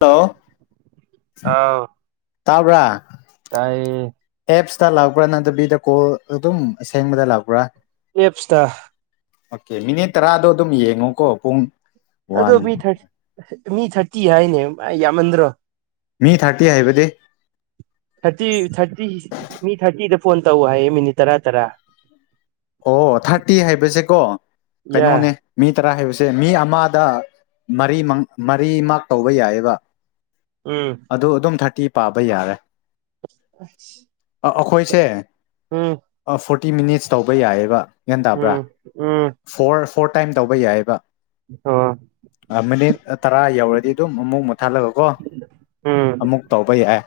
hello ꯇꯥꯕ꯭ꯔꯥ ꯇꯥꯏ ꯍꯇꯥ ꯂꯥꯛꯄ꯭ꯔꯥ ꯅꯗꯕꯤꯗ ꯀꯣꯜ ꯑꯗꯨꯝ ꯑꯁꯦꯡꯕꯗ ꯂꯥꯛꯄ꯭ꯔꯥ ꯑꯦꯦꯞꯇ ꯑꯣꯀꯦ ꯃꯤꯅꯤꯠ ꯇꯔꯥꯗꯣ ꯑꯗꯨꯝ ꯌꯦꯡꯉꯣꯀꯣ ꯄꯨꯡ ꯑꯗꯣ ꯋꯥꯟ ꯃꯤ ꯊꯥꯔ ꯃꯤ ꯊꯥꯔꯇꯤ ꯍꯥꯏꯅꯦ ꯌꯥꯝꯃꯟꯗ꯭ꯔꯣ ꯃꯤ ꯊꯥꯔꯇꯤ ꯍꯥꯏꯕꯗꯤ ꯊꯥꯔꯇꯤ ꯊꯥꯔꯇꯤ ꯃꯤ ꯊꯥꯔꯇꯤꯗ ꯐꯣꯟ ꯇꯧ ꯍꯥꯏꯌꯦ ꯃꯤꯅꯤꯠ ꯇꯔꯥ ꯇꯔꯥ ꯑꯣ ꯊꯥꯔꯇꯤ ꯍꯥꯏꯕꯁꯦꯀꯣ ꯌꯥ ꯀꯩꯅꯣꯅꯦ ꯃꯤ ꯇꯔꯥ ꯍꯥꯏꯕꯁꯦ ꯃꯤ ꯑꯃꯗ ꯃꯔꯤ ꯃꯔꯤꯃꯛ ꯇꯧꯕ ꯌꯥꯏꯑꯕ ꯎꯝ ꯑꯗꯨ ꯑꯗꯨꯝ ꯊꯥꯔꯇꯤ ꯄꯥꯕ ꯌꯥꯔꯦ ꯑ ꯑꯈꯣꯏꯁ ꯎꯝ ꯐ ꯇꯤ ꯃꯤꯅꯤꯠꯁ ꯇꯧ ꯎꯕ ꯌꯥꯏꯕ ꯒ꯭ꯌꯥꯟ ꯎꯝ ꯇꯥꯕ꯭ꯔꯥ ꯎꯝ ꯐꯣꯔ ꯐꯣꯔ ꯇꯥꯏꯝ ꯇꯧꯕ ꯌꯥꯏꯑꯕ ꯑꯣ ꯃꯤꯅꯤꯠ ꯇꯔꯥ ꯌꯧꯔꯗꯤ ꯑꯗꯨꯝ ꯑꯃꯨꯛ ꯃꯨꯠꯊꯠꯂꯒꯀꯣ ꯎꯝ ꯑꯃꯨꯛ ꯇꯧꯕ ꯌꯥꯏ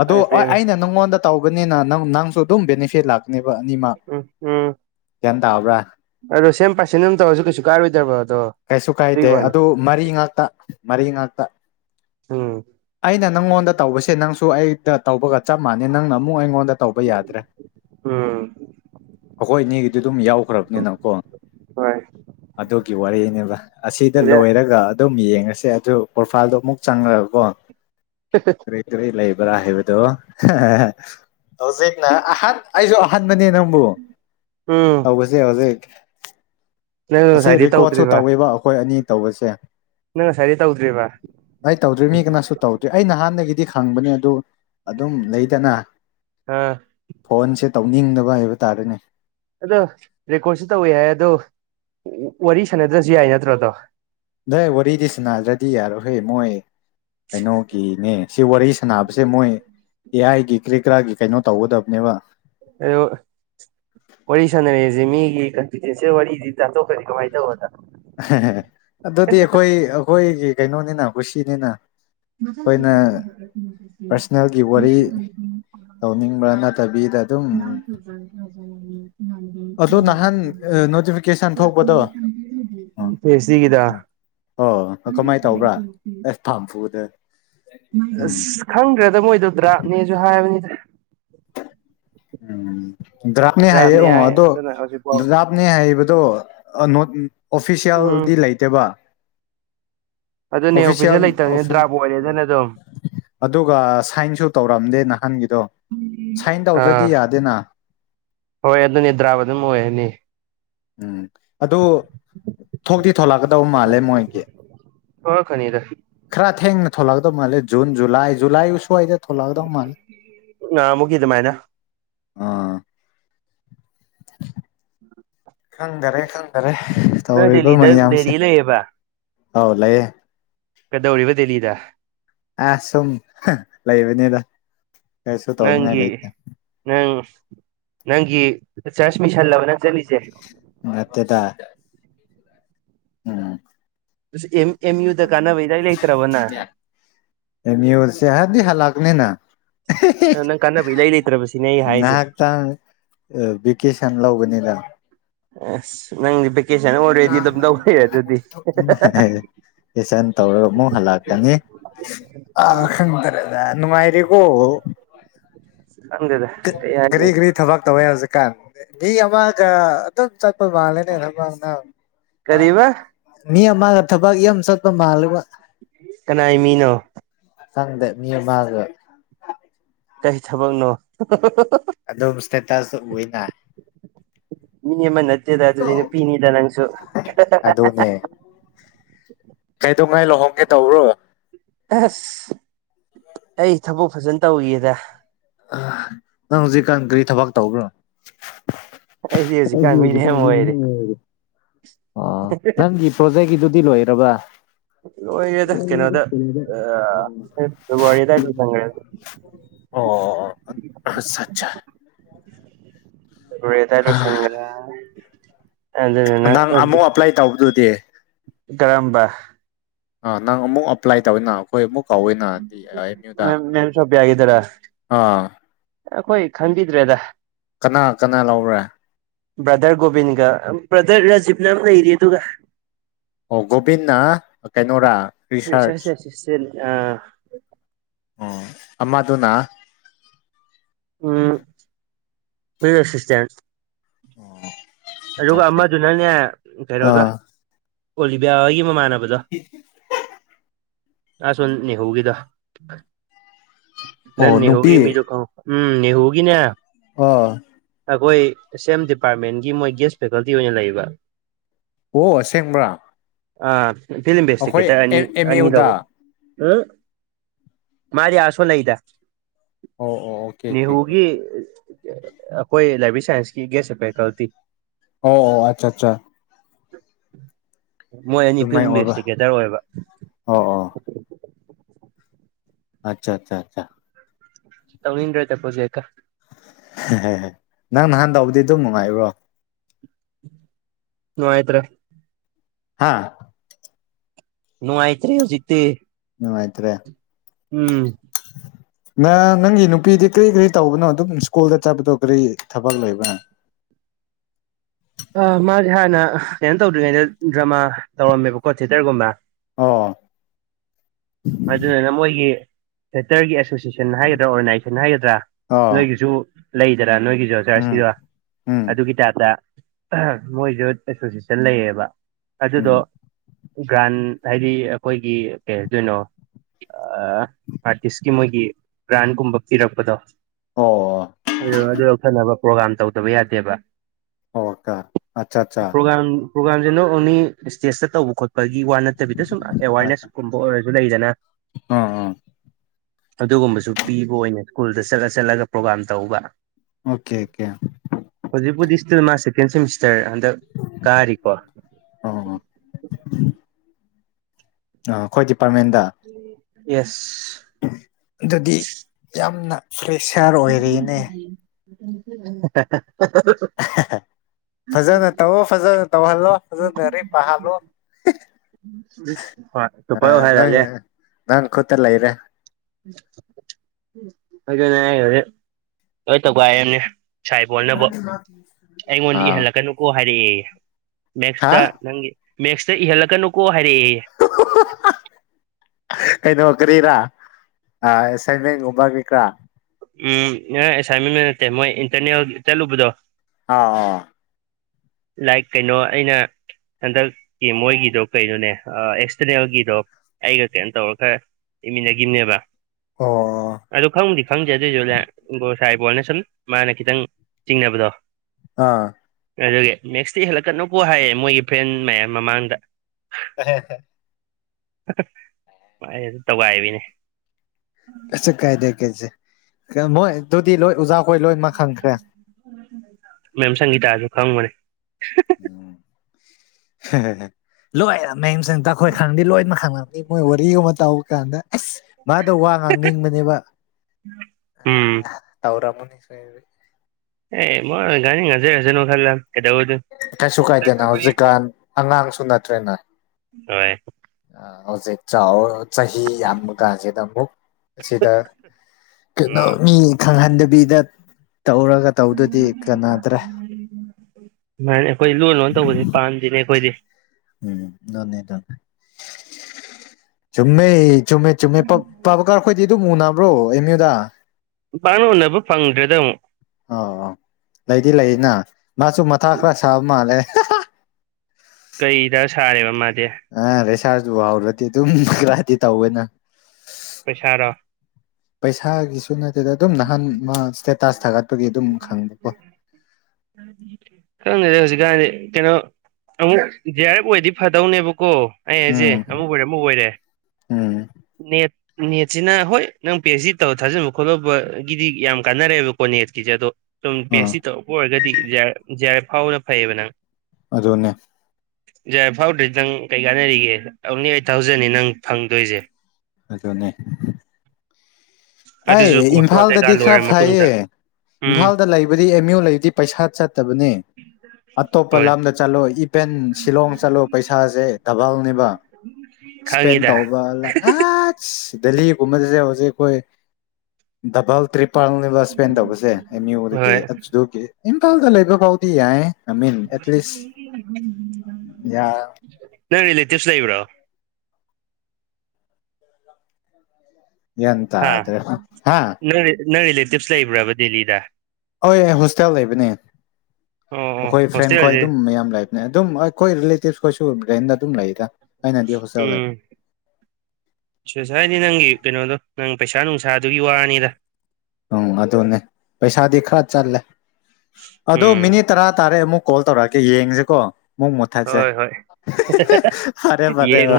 ꯑꯗꯨ ꯏꯃꯥꯏ ꯄꯦꯝꯃ ꯑꯩꯅ ꯅꯪꯉꯣꯟꯗ ꯇꯧꯕꯅꯤꯅ ꯅꯪ ꯅꯪꯁꯨ ꯑꯗꯨꯝ ꯕꯦꯅꯤꯐꯤꯠ ꯂꯥꯛꯀꯅꯦꯕ ꯑꯅꯤꯃꯛ ꯎꯝ ꯎꯝ ꯒ꯭ꯌꯥꯟ ꯇꯥꯕ꯭ꯔꯥ ꯑꯗꯣ ꯁꯦꯝ ꯄꯥꯔꯁꯦꯟ ꯑꯃ ꯇꯧꯔꯁꯨ ꯀꯩꯁꯨ ꯀꯥꯔꯣꯏꯗꯕ ꯑꯗꯣ ꯀꯩꯁꯨ ꯑꯗꯨꯏ ꯀꯥꯏꯗꯦ ꯋꯥꯅꯤ ꯑꯗꯨ ꯃꯔꯤ ꯉꯥꯛꯇ ꯃꯔꯤ ꯉꯥꯛꯇ ꯎꯝ ꯑꯩꯅ ꯅꯪꯉꯣꯟꯗ ꯇꯧꯕꯁꯦ ꯅꯪꯁꯨ ꯑꯩꯗ ꯇꯧꯕꯒ ꯆꯞ ꯃꯥꯟꯅꯩ ꯅꯪꯅ ꯑꯃꯨꯛ ꯑꯩꯉꯣꯟꯗ ꯇꯧꯕ ꯌꯥꯗ꯭ꯔꯦ ꯎꯝ ꯑꯩꯈꯣꯏꯅꯦꯒꯤꯗꯤ ꯑꯗꯨꯝ ꯌꯥꯎꯈ꯭ꯔꯕꯅꯤꯅꯀꯣ ꯍꯣꯏ ꯑꯗꯨꯒꯤ ꯋꯥꯔꯤꯅꯤ ꯕ ꯑꯁꯤꯗ ꯂꯣꯏꯔꯒ ꯑꯗꯨꯝ ꯌꯦꯡ ꯉꯁꯦꯗꯤ ꯑꯗꯨ ꯄ꯭ꯔꯣꯐꯥꯏꯜꯗꯣ ꯑꯃꯨꯛ ꯆꯪꯉꯀꯣ ꯀꯔꯤ ꯀꯔꯤ ꯂꯩꯥ ꯕ ꯍꯥꯏꯕꯗꯣ ꯍꯧꯖꯤꯛꯅ ꯑꯍꯥꯟꯕ ꯑꯩꯁꯨ ꯑꯍꯥꯟꯕ ꯕꯅꯦ ꯅꯪꯕꯨ ꯎꯝ ꯇꯧꯕꯁꯦ ꯍꯧꯖꯤꯛ ꯅꯪ ꯑꯁꯤ ꯉꯁꯥꯏꯗꯤ ꯔꯦꯀꯣꯔꯠꯁꯨ ꯇꯧꯗ꯭ꯔꯤꯕ ꯇꯧꯋꯦꯕ ꯑꯩꯈꯣꯏ ꯑꯅꯤ ꯇꯧꯕꯁꯦ ꯅꯪ ꯉꯁꯥꯏꯗꯤ ꯇꯧꯗ꯭ꯔꯤꯕ ꯑꯩ ꯇꯧꯗ꯭ꯔꯤꯉꯩ ꯀꯅꯁꯨ ꯇꯧꯗ꯭ꯔꯤ ꯑꯩ ꯅꯍꯥꯟꯗꯒꯤꯗꯤ ꯗꯤ ꯍꯪꯕꯅꯦ ꯑꯗꯨ ꯑꯗꯨꯝ ꯂꯩꯗꯅ ꯑꯥ ꯐꯣꯟꯁꯦ ꯇꯧꯅꯤꯡꯗꯕ ꯍꯥꯏꯕ ꯇꯥꯔꯦꯅꯦ ꯑꯗꯣ ꯔꯦꯀꯣꯔꯠꯁꯨ ꯇꯧꯋꯦ ꯍꯥꯏ ꯑꯗꯣ ꯋꯥꯔꯤ ꯁꯥꯟꯅꯗ꯭ꯔꯁꯨ ꯌꯥꯏ ꯅꯠꯇ꯭ꯔꯣꯗꯣ ꯅꯣꯏ ꯋꯥꯔꯤꯗꯤ ꯁꯅꯥꯗ꯭ꯔꯗꯤ ꯌꯥꯔꯣꯏꯍꯦ ꯃꯣꯏ ꯀꯩꯅꯣꯒꯤꯅꯦ ꯁꯤ ꯋꯥꯔꯤ ꯁꯥꯟꯅꯕꯁꯦ ꯃꯣꯏ ꯑꯦ ꯑꯥꯏꯒꯤ ꯀ꯭ꯔꯤ ꯀꯔꯥꯒꯤ ꯀꯩꯅꯣ ꯇꯧꯒꯗꯕꯅꯦꯕ ꯑꯣ ꯋꯥꯔꯤ ꯁꯥꯟꯅꯔꯛꯁꯦ ꯃꯤꯒꯤ ꯀꯟꯐꯤꯗꯦꯟꯁꯦꯜ ꯋꯥꯔꯤꯗꯤ ꯇꯥꯊꯣꯛꯈꯔꯗꯤ ꯀꯃꯥꯏꯅ ꯇꯧꯕ ꯑꯗꯨꯗꯤ ꯑꯩꯈꯣꯏ ꯑꯩꯈꯣꯏꯒꯤ ꯀꯩꯅꯣꯅꯤꯅꯥ ꯀꯨꯁꯤꯅꯤꯅ ꯑꯩꯈꯣꯏꯅ ꯄꯥꯔꯁꯣꯅꯦꯜꯒꯤ ꯋꯥꯔꯤ ꯇꯧꯅꯤꯡꯕ꯭ꯔꯥ ꯅꯠꯇꯕꯤꯗ ꯖꯖ ꯑꯗꯣ ꯅꯍꯥꯟ ꯅꯣꯇꯤꯐꯤꯀꯦꯁꯟ ꯊꯣꯛꯄꯗꯣ ꯑ ꯄꯤ ꯑꯩꯆ ꯗꯤꯒꯤꯗ ꯑ ꯑꯣ ꯀꯃꯥꯏꯅ ꯇꯧꯕ꯭ꯔꯥ ꯑꯦꯁ ꯐꯥꯝ ꯄꯨꯗ ꯑꯁ ꯈꯪꯗ꯭ꯔꯦꯗ ꯃꯣꯏꯗ ꯗ꯭ꯔꯥꯛꯅꯦꯁꯨ ꯍꯥꯏꯕꯅꯤ ꯎꯝ ꯗ꯭ꯔꯥꯞꯅꯦ ꯍꯩꯌꯦ ꯑꯣ ꯍꯥꯏ ꯑꯗꯣ ꯑꯗꯨꯅ ꯍꯧꯖꯤꯛꯐꯥꯎ ꯗ꯭ꯔꯥꯞꯅꯦ ꯍꯩꯕꯗꯣ ꯑ ꯅꯣ ꯎꯝ ꯑꯣꯐꯤꯁꯦꯜꯗꯤ ꯂꯩꯇꯦꯕ ꯑꯗꯨꯅꯦ ꯑꯣꯐꯤꯁꯦꯜ ꯂꯩꯇꯕꯅꯤꯅ ꯎꯝ ꯗ꯭ꯔꯥꯞ ꯑꯣꯏꯔꯦꯗꯅ ꯑꯗꯨꯝ ꯑꯗꯨꯒ ꯁꯥꯏꯟꯁꯨ ꯇꯧꯔꯝꯑꯝꯗꯦ ꯅꯍꯥꯟꯒꯤꯗꯣ ꯁꯥꯏꯟ ꯑꯥ ꯇꯧꯗ꯭ꯔꯗꯤ ꯌꯥꯗꯦꯅ ꯍꯣꯏ ꯑꯗꯨꯅꯤ ꯗ꯭ꯔꯥꯕ ꯑꯗꯨꯝ ꯑꯣꯏꯅꯤ ꯎꯝ ꯑꯗꯨ ꯊꯣꯛꯇꯤ ꯊꯣꯛꯂꯛꯀꯗꯧ ꯃꯥꯜꯂꯦ ꯃꯣꯏꯒꯤ ꯊ ꯈꯅꯤ ꯔ ꯈꯔ ꯊꯦꯡꯅ ꯊꯣꯛꯂꯛꯇꯧ ꯃꯥꯜꯂꯤ ꯖꯨꯟ ꯖꯂꯥꯏ ꯖꯨꯂꯥꯏ ꯁꯋꯥꯗ ꯑ ꯃꯨꯒꯤ ꯑꯗꯨꯃꯥꯏꯅ ꯑꯥ [inaudible] ꯈꯪꯒꯥꯔꯦ ꯐꯔꯦ ꯅꯪ ꯇꯧꯔꯤꯕ ꯗꯦꯜꯂꯤꯗ ꯃꯌꯥꯝꯁꯦ ꯗꯦꯜꯂꯤ ꯂꯩꯌꯦꯕ ꯑꯧ ꯂꯩꯌꯦꯦ ꯀꯩꯗꯧꯔꯤꯕ ꯗꯦꯜꯂꯤꯗ ꯑ ꯁꯨꯝ ꯂꯩꯕꯅꯤꯗ ꯀꯩꯁꯨ ꯇꯧꯅꯤꯡꯉꯥꯏ ꯅꯪꯒꯤꯤ ꯂꯩꯇꯦ ꯅꯪ ꯅꯪꯒꯤ ꯆꯔꯁ ꯃꯤꯁꯜꯂꯕ ꯅꯪ ꯆꯠꯂꯤꯁꯦ ꯑꯠꯇꯦꯗ ꯎꯝ ꯑꯗꯨ ꯃꯤ ꯑꯣꯏ ꯁꯦ ꯍꯥꯏꯗꯤ ꯍꯂꯒꯅꯤꯅ ꯅꯪ ꯀꯥꯟꯅꯕ ꯏꯂꯩ ꯂꯩꯇ꯭ꯔꯕꯁꯤꯅꯦ ꯑꯩ ꯍꯥꯏꯁꯦ ꯉꯍꯥꯛꯇꯪ ꯚꯦꯀꯦꯁꯟ ꯂꯧꯕꯅꯤꯅ ꯑꯁ ꯅꯪ ꯏꯁꯟ ꯇꯧꯔ ꯑꯃꯨꯛ ꯍꯜꯂꯛꯀꯅꯤ ꯑ ꯎꯝ ꯈꯪꯗ꯭ꯔꯦꯅꯨꯡꯉꯥꯏ ꯑꯣ ꯈꯪꯗꯦꯗ ꯀꯩ ꯔꯤ ꯍꯥꯏꯗꯣꯏꯅꯣ ꯔꯤ ꯊꯕꯥꯛ ꯇꯋꯦ ꯍꯧꯖꯤ ꯀ ꯃꯤ ꯑꯋꯥꯒ ꯑꯗꯨꯝ ꯆ ꯂꯅꯦ ꯀꯔꯤꯕ ꯃꯤ ꯃꯥꯒ ꯊꯕꯛ ꯌꯥꯝ ꯆꯠꯄ ꯃꯥꯜꯂꯕ ꯀꯅꯥꯏ ꯃꯤꯅꯣ ꯆꯪꯗꯦ ꯃꯤ ꯃꯥꯔꯒ ꯀꯔꯤ ꯊꯕꯛꯅꯣ ꯑꯗꯨꯝ ꯁ꯭ꯇꯦꯇꯁ ꯎꯏꯅ ꯃꯤꯅꯤꯃꯟ ꯅꯠꯇꯦ ꯇ ꯑꯗꯨꯗꯤꯅ ꯄꯤꯅꯤꯗ ꯂꯪꯁꯨ ꯀꯩꯗꯧꯉꯥꯏ ꯂꯨꯍꯣꯡꯒꯦ ꯇꯧꯕ꯭ꯔꯣ ꯑꯁ ꯑꯩ ꯊꯕꯛ ꯐꯖꯅ ꯇꯧꯒꯦꯗ ꯑ ꯅꯪ ꯍꯧꯖꯤꯛꯀꯥꯟ ꯀꯔꯤ ꯊꯕꯛ ꯇꯧꯕ꯭ꯔꯣ ꯑꯩꯗꯤ ꯍꯧꯖꯤꯛꯀꯥꯟ ꯃꯤꯔꯦꯝ ꯑꯣꯏꯔꯦ ꯑ ꯅꯪꯒꯤ ꯄ꯭ꯔꯣꯖꯦꯛꯗꯤ ꯂ ꯇꯕ ꯗ ꯀꯩꯅꯣꯗꯗ ꯁꯠꯆꯥ ꯇ ꯂꯣꯁꯗ꯭ꯔ ꯅꯪ ꯑꯃꯨꯛ ꯑꯄ꯭ꯂꯥꯏ ꯇꯧ ꯇꯦ ꯀꯔꯝꯕ ꯅꯪ ꯑꯃꯨꯛ ꯑꯞ꯭ꯂꯥꯏ ꯇꯧꯋꯅ ꯑꯩꯈꯣꯏ ꯑꯃꯨꯛ ꯀꯥꯎꯋꯦꯅꯗꯤ ꯑ ꯑꯦꯝ ꯌꯨꯗ ꯃꯦꯝ ꯁꯣꯐꯤꯌꯥꯒꯤꯗꯨꯔꯥ ꯑꯥ ꯑꯩꯈꯣꯏ ꯈꯟꯕꯤꯗ꯭ꯔꯦꯗ ꯀꯅꯥ ꯀꯅꯥ ꯂꯧꯕ꯭ꯔꯦ ꯕꯗꯔ ꯒꯕꯤꯟꯒ ꯕꯗꯔ ꯔꯥꯖꯤꯞ ꯅ ꯑꯃ ꯂꯩꯔꯤꯌꯦ ꯑꯗꯨꯒꯒ ꯑꯣ ꯣꯕꯤꯤꯟ ꯀꯩꯅꯣꯣꯔꯥ ꯁ ꯑ ꯑꯣ ꯑꯃꯗꯨꯅ ꯎꯝ ꯐ ꯁꯤꯁꯇ ꯑꯣ ꯑꯗꯨꯒ ꯑꯃꯗꯨꯅꯅꯦ ꯀꯩꯅꯣꯗꯣ ꯑꯥ ꯀꯣꯕ ꯌꯥ ꯃꯅꯕꯖ ꯑꯁꯨꯅꯤ ꯍꯧꯧꯒꯤꯗ ꯅ ꯑꯣ ꯅ ꯍꯧꯒ ꯅꯨꯄꯤ ꯃꯤꯁꯨꯣ ꯀꯣ ꯎꯝ ꯅ ꯍꯒꯅꯦ ꯑ ꯑꯩꯈꯣꯏ ꯁꯦꯝ ꯑ ꯗꯤꯄꯥꯔꯠꯃꯦꯟꯒꯤ ꯃꯣꯏꯒꯤ ꯒꯦꯁ ꯐꯦꯀꯜꯇꯤ ꯑꯣꯏꯅ ꯂꯩꯕ ꯑꯣ ꯑꯁꯦꯡꯕ꯭ꯔꯥ ꯑꯥ ꯐꯤꯝ ꯦꯁꯇ ꯑꯩꯈꯣꯏ ꯈꯦꯇ ꯑꯦ ꯑꯦꯝ ꯑꯅꯤ ꯌꯨꯗ ꯂꯧꯕ ꯎꯝ ꯃꯥꯔꯤ ꯑꯁꯨꯨ ꯅ ꯊ ꯑꯣ ꯑꯣ ꯑꯣꯀꯦ ꯑꯣꯀꯦ ꯑꯣꯀꯦ ꯅꯦꯍꯒꯤ ꯑꯩꯈꯣꯏ ꯂꯥꯏꯕ ꯁꯥꯏꯟꯁꯀꯤ ꯒꯦꯁ ꯐꯦꯀꯜꯇꯤ ꯑꯣ ꯑꯣ ꯑꯆꯥ ꯑꯠꯆꯥ ꯃꯣꯏ ꯑꯅꯤ ꯐꯤꯜ ꯑꯗꯨꯃꯥꯏ ꯑꯣꯏꯕ ꯏꯟꯚꯦꯁꯇꯤꯒꯦꯇꯔ ꯑꯣꯏꯕ ꯑꯣ ꯑꯆꯥ ꯑꯠꯆꯥꯆꯥ ꯑꯆꯥ ꯇꯧꯅꯤꯟ ꯔꯦ ꯇ ꯄꯣꯁꯦꯑꯀ ꯍꯥꯏꯣꯏ ꯍ ꯅꯪ ꯅꯍꯥꯟ ꯇꯧꯕꯗꯤ ꯑꯗꯨꯝ ꯅꯨꯡꯉꯥꯏ꯭ꯔꯣ ꯥꯏꯇ꯭ꯔꯦ ꯍꯥꯥ ꯅꯅꯨꯡ ꯑꯥꯏꯇꯔꯤ ꯍꯧꯖꯤꯛꯇꯤ ꯅꯨꯡꯉꯥꯏꯇꯔꯦ ꯎꯝ ꯅ ꯅꯪꯒꯤ ꯅꯨꯄꯤꯗꯤ ꯀꯔꯤ ꯀꯔꯤ ꯇꯧꯕꯅꯣ ꯁ꯭ꯨꯜꯗ ꯆꯄ ꯀꯔꯤ ꯊꯕꯛ ꯂꯩꯕꯅ ꯑ ꯃꯥꯗꯤ ꯍꯥꯟꯅ ꯀꯩꯅꯣ ꯇꯧꯗ꯭ꯔꯤꯉꯩꯗ ꯗ꯭ꯔꯃꯥ ꯇꯧꯔꯝꯃꯦꯕꯀꯣ ꯊꯤꯦꯇꯔꯒꯨꯝꯕ ꯑꯣ ꯑꯗꯨꯅꯅ ꯃꯣꯏꯒꯤ ꯁꯦꯇꯔꯒꯤ ꯑꯦꯁꯣꯁꯤꯌꯦꯁꯟ ꯍꯥꯏꯒꯗ꯭ꯔꯥ ꯑꯣꯔꯒꯅꯥꯏꯦꯁꯟ ꯍꯥꯏꯒꯗ꯭ꯔꯥ ꯑꯣ ꯅꯠꯇ꯭ꯔ ꯅꯣꯏꯒꯤꯁꯨ ꯂꯩꯖꯦ ꯅꯣꯏꯒꯤꯁꯨ ꯎꯝ ꯆꯥꯔꯖꯀꯤꯗꯣ ꯎꯝ ꯑꯗꯨꯒꯤ ꯇꯥꯏꯞꯇ ꯃꯣꯏꯁꯨ ꯑꯦꯁꯣꯁꯤꯌꯦꯁꯟ ꯂꯩꯌꯦꯕ ꯑꯗꯨꯗ ꯎꯝ ꯒ꯭ꯔꯥꯟ ꯍꯥꯏꯗꯤ ꯑꯩꯈꯣꯏꯒꯤ ꯀꯩꯗꯣꯏꯅꯣ ꯑꯥꯔꯇꯤꯁꯀꯤ ꯃꯣꯏꯒꯤ ꯒ꯭ꯔꯥꯟꯒꯨꯝꯕ ꯄꯤꯔꯛꯄꯗꯣ ꯑꯣ ꯑ ꯑꯖꯤꯁꯅꯦ ꯄ꯭ꯔꯣꯒꯥꯝ ꯇꯧꯗꯕ ꯌꯥꯗꯦꯕ ꯑꯣꯀ ꯑꯠꯆꯥ ꯑꯆꯥ ꯄ꯭ꯔꯣꯒꯥꯝ ꯄ꯭ꯔꯣꯒꯥꯝꯁꯦ ꯅꯣꯠ ꯑꯣꯟꯂꯤ ꯏꯁꯇꯦꯖꯇ ꯇꯧꯕ ꯈꯣꯠꯄ ꯋꯥ ꯅꯠꯇꯕꯤꯗ ꯁꯨꯝ ꯑꯦꯋꯥꯔꯅꯦꯁꯨꯝ ꯑꯣꯏꯔ [unintelligible] ꯂꯩꯗꯅ ꯑꯝ ꯎꯝ ꯑꯗꯨꯒꯨꯝꯕꯁꯨ ꯄꯤꯕ ꯑꯣꯏꯅ ꯁ꯭ꯀꯨꯜꯗ ꯆꯠꯂ ꯆꯠꯂꯒ ꯄ꯭ꯔꯣꯒꯥꯝ ꯇꯧꯕ ꯑꯣꯀꯦ ꯑꯣꯀꯦ ꯑꯗꯨꯗꯤ ꯃꯥ ꯁꯦꯀꯦꯟ ꯁꯦꯃꯤꯁꯇꯦꯔ ꯍꯟꯗꯛ ꯀꯥꯔꯤꯀꯣ ꯎꯝ [inaudible] ꯑ ꯈꯣꯣꯏꯖ ꯄꯥꯔꯃꯦꯟꯗ ꯑꯦꯁ ꯑꯗꯨꯗꯤ ꯌꯥꯝꯅ ꯄ꯭ꯔꯦꯁꯥꯔ ꯑꯣꯏꯔꯤꯅꯦ [inaudible] ꯐꯖꯅ ꯇꯧꯋꯣ ꯐꯖꯅ ꯇꯧꯍꯜꯂꯣ ꯐꯖꯅꯔ ꯄꯥꯍꯜꯂꯣ ꯍꯣꯏ ꯇꯣꯞꯄꯔ ꯅꯪ ꯑꯣꯏꯍꯜꯂꯒꯦ ꯅꯪ ꯈꯨꯠꯇ ꯂꯩꯔꯦ [inaudible] ꯂꯣꯏ ꯇꯧꯒꯥꯏꯔꯦꯅꯦ ꯁꯥꯏꯕꯣꯟꯜꯅꯅꯕ ꯑꯩꯉꯣꯟꯗ ꯑꯥ ꯏꯍꯜꯂꯛꯀꯅꯨꯀꯣ ꯍꯥꯏꯔꯛꯑꯦ ꯍꯥ ꯅꯦꯁꯇ ꯅꯪꯒꯤ ꯃꯦꯛꯁꯇ ꯏꯍꯜꯂꯛꯀꯅꯨꯀꯣ ꯍꯥꯏꯔꯛ ꯑꯦꯌꯦ ꯑꯩꯅ ꯀꯔꯤꯔꯥ ꯑ ꯑꯁꯥꯏꯟꯃꯦꯟꯕ ꯒꯨꯝꯕ ꯀꯩ ꯀꯥ ꯎꯝ ꯅ ꯑꯦꯁꯥꯏꯟꯃꯦꯟ ꯅꯠꯇꯦ ꯃꯣꯏ ꯏꯟꯇꯔꯅꯦꯜ ꯆꯠꯂꯨꯕꯗꯣ ꯑ ꯑ ꯂꯥꯏꯔꯤꯛ ꯀꯩꯅꯣ ꯑꯩꯅ ꯍꯟꯗꯛꯀꯤ ꯃꯣꯏꯒꯤꯗꯣ ꯀꯩꯅꯣꯅꯦ ꯑꯦꯛꯁꯇꯔꯅꯦꯜꯒꯤꯗꯣ ꯑꯩꯒ ꯀꯩꯅꯣ ꯇꯧꯔ ꯈꯔ ꯏꯃꯤꯟꯅꯈꯤꯕꯅꯦꯕ ꯑꯣ ꯑꯗꯣ ꯈꯪꯕꯨꯗꯤ ꯈꯪꯖꯦ ꯑꯗꯨ [inaudible] ꯁꯥꯔ ꯏꯕꯣꯜꯅ ꯁꯨꯝ ꯃꯥꯅ ꯈꯤꯇꯪ ꯆꯤꯡꯅꯕꯗꯣ ꯑꯥ [unintelligible] ꯑꯗꯨꯒꯤ ꯃꯦꯛꯁꯇ ꯍꯦꯜꯂꯛꯀꯅꯨꯀꯣ ꯍꯥꯏꯌꯦꯦ ꯃꯣꯏꯒꯤ ꯐ꯭ꯔꯦꯟ ꯃꯌꯥꯝ ꯃꯃꯥꯡꯗ ꯑꯩ ꯑꯗꯨ ꯇꯣꯒꯥꯏꯕꯤꯅꯦ ꯀꯥꯏꯗ ꯀꯩꯁꯦ ꯃꯣꯏ ꯑꯗꯨꯗꯤ ꯂꯣꯏ ꯎꯖꯥꯎ ꯃꯦꯝ ꯁꯪꯒꯤꯇꯥ ꯍꯥꯏꯒ ꯈꯪ ꯕꯅꯤ ꯎꯝ ꯂꯣꯏꯔꯦ ꯃꯨꯝꯁꯤꯡ ꯇꯈꯣꯏ ꯈꯪꯗꯦ ꯂꯣꯏꯅꯃꯛ ꯈꯪꯉꯛꯅꯤ ꯃꯣꯏ ꯋꯥꯔꯤꯒꯨꯝ ꯇꯧꯏ ꯀꯥꯟꯗ ꯑꯁ ꯃꯥꯗꯣ ꯋꯥ ꯉꯥꯡꯅꯤꯡꯕꯅꯦꯕ ꯎꯝ ꯇꯧꯔꯝꯃ [inaudible] ꯑꯦ ꯃꯣꯏ ꯈꯥꯅꯤꯉ ꯈꯟꯖꯔ꯭ꯁꯨꯅꯨ ꯈꯜꯂꯅꯅꯤ ꯀꯩꯁꯨ ꯀꯥꯏꯗꯦꯅ ꯍꯧꯖꯤꯛꯀꯥꯟ ꯑꯉꯥꯡꯁꯨ ꯅꯠꯇ꯭ꯔꯦꯅ ꯍꯣꯏ ꯑ ꯍꯧꯖꯤꯛ ꯆꯥꯔꯥ ꯆꯍꯤ ꯌꯥꯝꯀꯥꯟꯁꯤꯗ ꯑꯃꯨꯛ ꯁꯤꯗ ꯀꯩꯅꯣ ꯎꯝ ꯃꯤ ꯈꯪꯍꯟꯗ ꯕꯤꯗꯠ [unintelligible] ꯃꯥꯅꯦ ꯂꯣꯟ ꯂꯣꯟ ꯇꯧꯕꯅ ꯄꯥꯝꯗꯦꯅꯦ ꯑꯩꯈꯣꯌꯒꯤ ꯎꯝ ꯑꯗꯨꯅꯦ ꯗꯨ ꯆꯨꯝꯃꯦ ꯆꯨꯝꯃꯦ ꯆꯨꯝꯃꯦ ꯄꯕ ꯞꯕꯀꯔ ꯈꯣꯏꯗꯤ ꯑꯗꯨꯝ ꯎꯅꯕꯔꯣ ꯑꯝ ꯌꯨ ꯗ ꯄꯪ ꯎꯅꯕ ꯐꯪꯗ꯭ꯔꯦꯗ ꯅ ꯃꯥꯁꯨ ꯃꯊꯥ ꯈꯔ ꯁꯥꯕ ꯃꯥꯜꯂꯦ ꯀꯩꯗ ꯁꯥꯔꯦꯕ ꯃꯥ [unintelligible] ꯑꯗꯨꯝꯒꯇꯗꯤ ꯇꯧꯋꯦꯅ ꯄꯩꯁꯥꯔꯥ ꯄꯩꯁꯥꯒꯤꯁꯨ ꯅꯠꯇꯦꯗ ꯑꯗꯨꯝ ꯅꯍꯥꯟ ꯃꯥ ꯏꯁꯇꯦꯇꯥꯁ ꯊꯥꯒꯠꯄꯒꯤ ꯑꯗꯨꯝ ꯈꯪꯕꯀꯣ ꯈꯪꯗꯦꯗ ꯍꯧꯖꯤꯀꯟꯁꯦ ꯀꯩꯅꯣ ꯑꯃꯨꯛ ꯖꯤꯦ ꯑꯥꯔ ꯑꯦꯐ ꯑꯣꯏꯗꯤ ꯐꯗꯧꯅꯦꯕꯀꯣ ꯑꯩ ꯑꯩꯁꯦ ꯎꯝ ꯑꯃꯨꯛ ꯑꯣꯏꯔꯦ ꯑꯃꯨꯛ ꯑꯣꯏꯔꯦ ꯎꯝ ꯅꯦꯠ ꯅꯦꯠꯁꯤꯅ ꯍꯣꯏ ꯅꯪ ꯄꯤ ꯑꯩꯆ ꯗꯤ ꯇꯧ ꯊꯥꯖꯤꯟ ꯈꯣꯠꯂꯛꯄꯒꯤꯗꯤ ꯌꯥꯝ ꯀꯥꯟꯅꯔꯛꯑꯦꯕꯀꯣ ꯅꯦꯠꯀꯤꯁꯦ ꯑꯗꯣ ꯁꯨꯝ ꯄꯤ ꯑꯥ ꯑꯩꯆ ꯗꯤ ꯇꯧꯔꯛꯄ ꯑꯣꯏꯔꯒꯗꯤ ꯖꯤ ꯑꯔ ꯑꯗ ꯐꯥꯎꯅ ꯐꯩꯌꯦꯕ ꯅꯪ ꯑꯗꯨꯅꯦ ꯌꯥ ꯐꯥꯎꯗ꯭ꯔꯤ ꯅꯪ ꯀꯩ ꯀꯥꯟꯅꯔꯤꯒꯦ ꯑꯣꯡꯂꯤ ꯑꯩꯠ ꯊꯥꯎꯖꯟꯅꯤ ꯅꯪ ꯐꯪꯗꯣꯏꯁꯦ ꯑꯗꯨꯅꯦ [inaudible] ꯑꯩ ꯑꯗꯨꯁꯨ ꯀꯣꯔꯁ ꯋꯥꯔꯛ ꯀꯩꯀꯥ ꯏꯝꯐꯥꯜꯗꯗꯤ ꯈꯔ ꯂꯣꯏꯔ ꯃꯇꯨꯡꯗ ꯐꯩꯌꯦ ꯎꯝ ꯏꯝꯐꯥꯜꯗ ꯂꯩꯕꯗꯤ ꯑꯦꯝ ꯌꯨ ꯂꯩꯕꯗꯤ ꯄꯩꯁꯥ ꯆꯠꯇꯕꯅꯤ ꯑꯇꯣꯞꯄ ꯍꯣꯏ ꯂꯝꯗ ꯆꯠꯂꯣꯏ [unintelligible] ꯁꯤꯂꯣꯡ ꯆꯠꯂꯨ ꯄꯩꯁꯥꯁꯦ ꯗꯕꯜꯅꯦꯕ ꯏꯁꯄꯦꯟ ꯈꯪꯉꯤꯗ ꯇꯧꯕ ꯑꯁ ꯗꯦꯜꯂꯤ ꯒꯨꯝꯕꯁꯦ ꯍꯧꯖꯤꯛ ꯈꯣꯏ ꯗꯕꯜ ꯇ꯭ꯔꯤꯄ [unintelligible] ꯁ꯭ꯄꯦꯟ ꯇꯧꯕꯁꯦ ꯑꯝ ꯌꯨꯡꯅ ꯗꯒꯤ ꯍꯣꯏ ꯑꯗꯨꯒꯤ ꯏꯝꯐꯥꯜꯗ ꯂꯩꯕ ꯐꯥꯎꯗꯤ ꯌꯥꯏ ꯑꯥꯏ ꯃꯤꯟ ꯑꯦꯠꯂꯤꯁ ꯌꯥ ꯅꯣꯏ ꯂꯩ ꯇꯁ ꯂꯩꯕ꯭ꯔ ꯌꯦꯠꯇ ꯍꯥ ꯑꯗꯦ ꯍꯥ ꯅꯪ ꯅꯪ ꯔꯤꯂꯦꯇꯤꯞꯁ ꯂꯩꯕ꯭ꯔꯕ ꯗꯦꯜꯂꯤꯗ ꯍ ꯑꯩ ꯍꯣꯁꯇꯦꯜ ꯂꯩꯕꯅꯦ ꯑꯣ ꯑꯣ ꯑꯩꯈꯣꯏ ꯐ꯭ꯔꯦꯟ ꯈꯣꯏ ꯍꯣꯁꯇꯦꯜꯁꯦ ꯑꯗꯨꯝ ꯃꯌꯥꯝ ꯂꯩꯕꯅꯦ ꯑꯗꯨꯝ ꯑꯩꯈꯣꯏ ꯔꯤꯂꯦꯇꯤꯚ ꯈꯣꯏꯁꯨ ꯀ ꯅ ꯑꯗꯨꯝ ꯂꯩꯌꯦꯗ ꯎꯝ ꯁꯁꯥꯏꯗꯤ ꯅꯪꯒꯤ ꯀꯩꯅꯣꯗꯣ ꯅꯪ ꯄꯩꯁꯥ ꯅꯨꯡꯁꯥꯗꯨꯒꯤ ꯋꯥꯅꯤꯗ ꯎꯝ ꯑꯗꯨꯅꯦ ꯄꯩꯁꯥꯗꯤ ꯈꯔ ꯆꯜꯂꯦ ꯑꯗꯨꯣ ꯎꯝ ꯃꯤꯅꯤꯠ ꯇꯔꯥ ꯇꯥꯔꯦ ꯑꯃꯨꯛ ꯀꯣꯜ ꯇꯧꯔꯛꯑꯀꯦ ꯌꯦꯡꯁꯦꯀꯣ ꯃꯣꯏ ꯃꯣꯊꯥꯏ ꯆꯦ ꯍꯣꯏ ꯍꯣꯏ ꯑꯔꯦ ꯐꯔꯦ ꯌꯦꯡꯉꯣ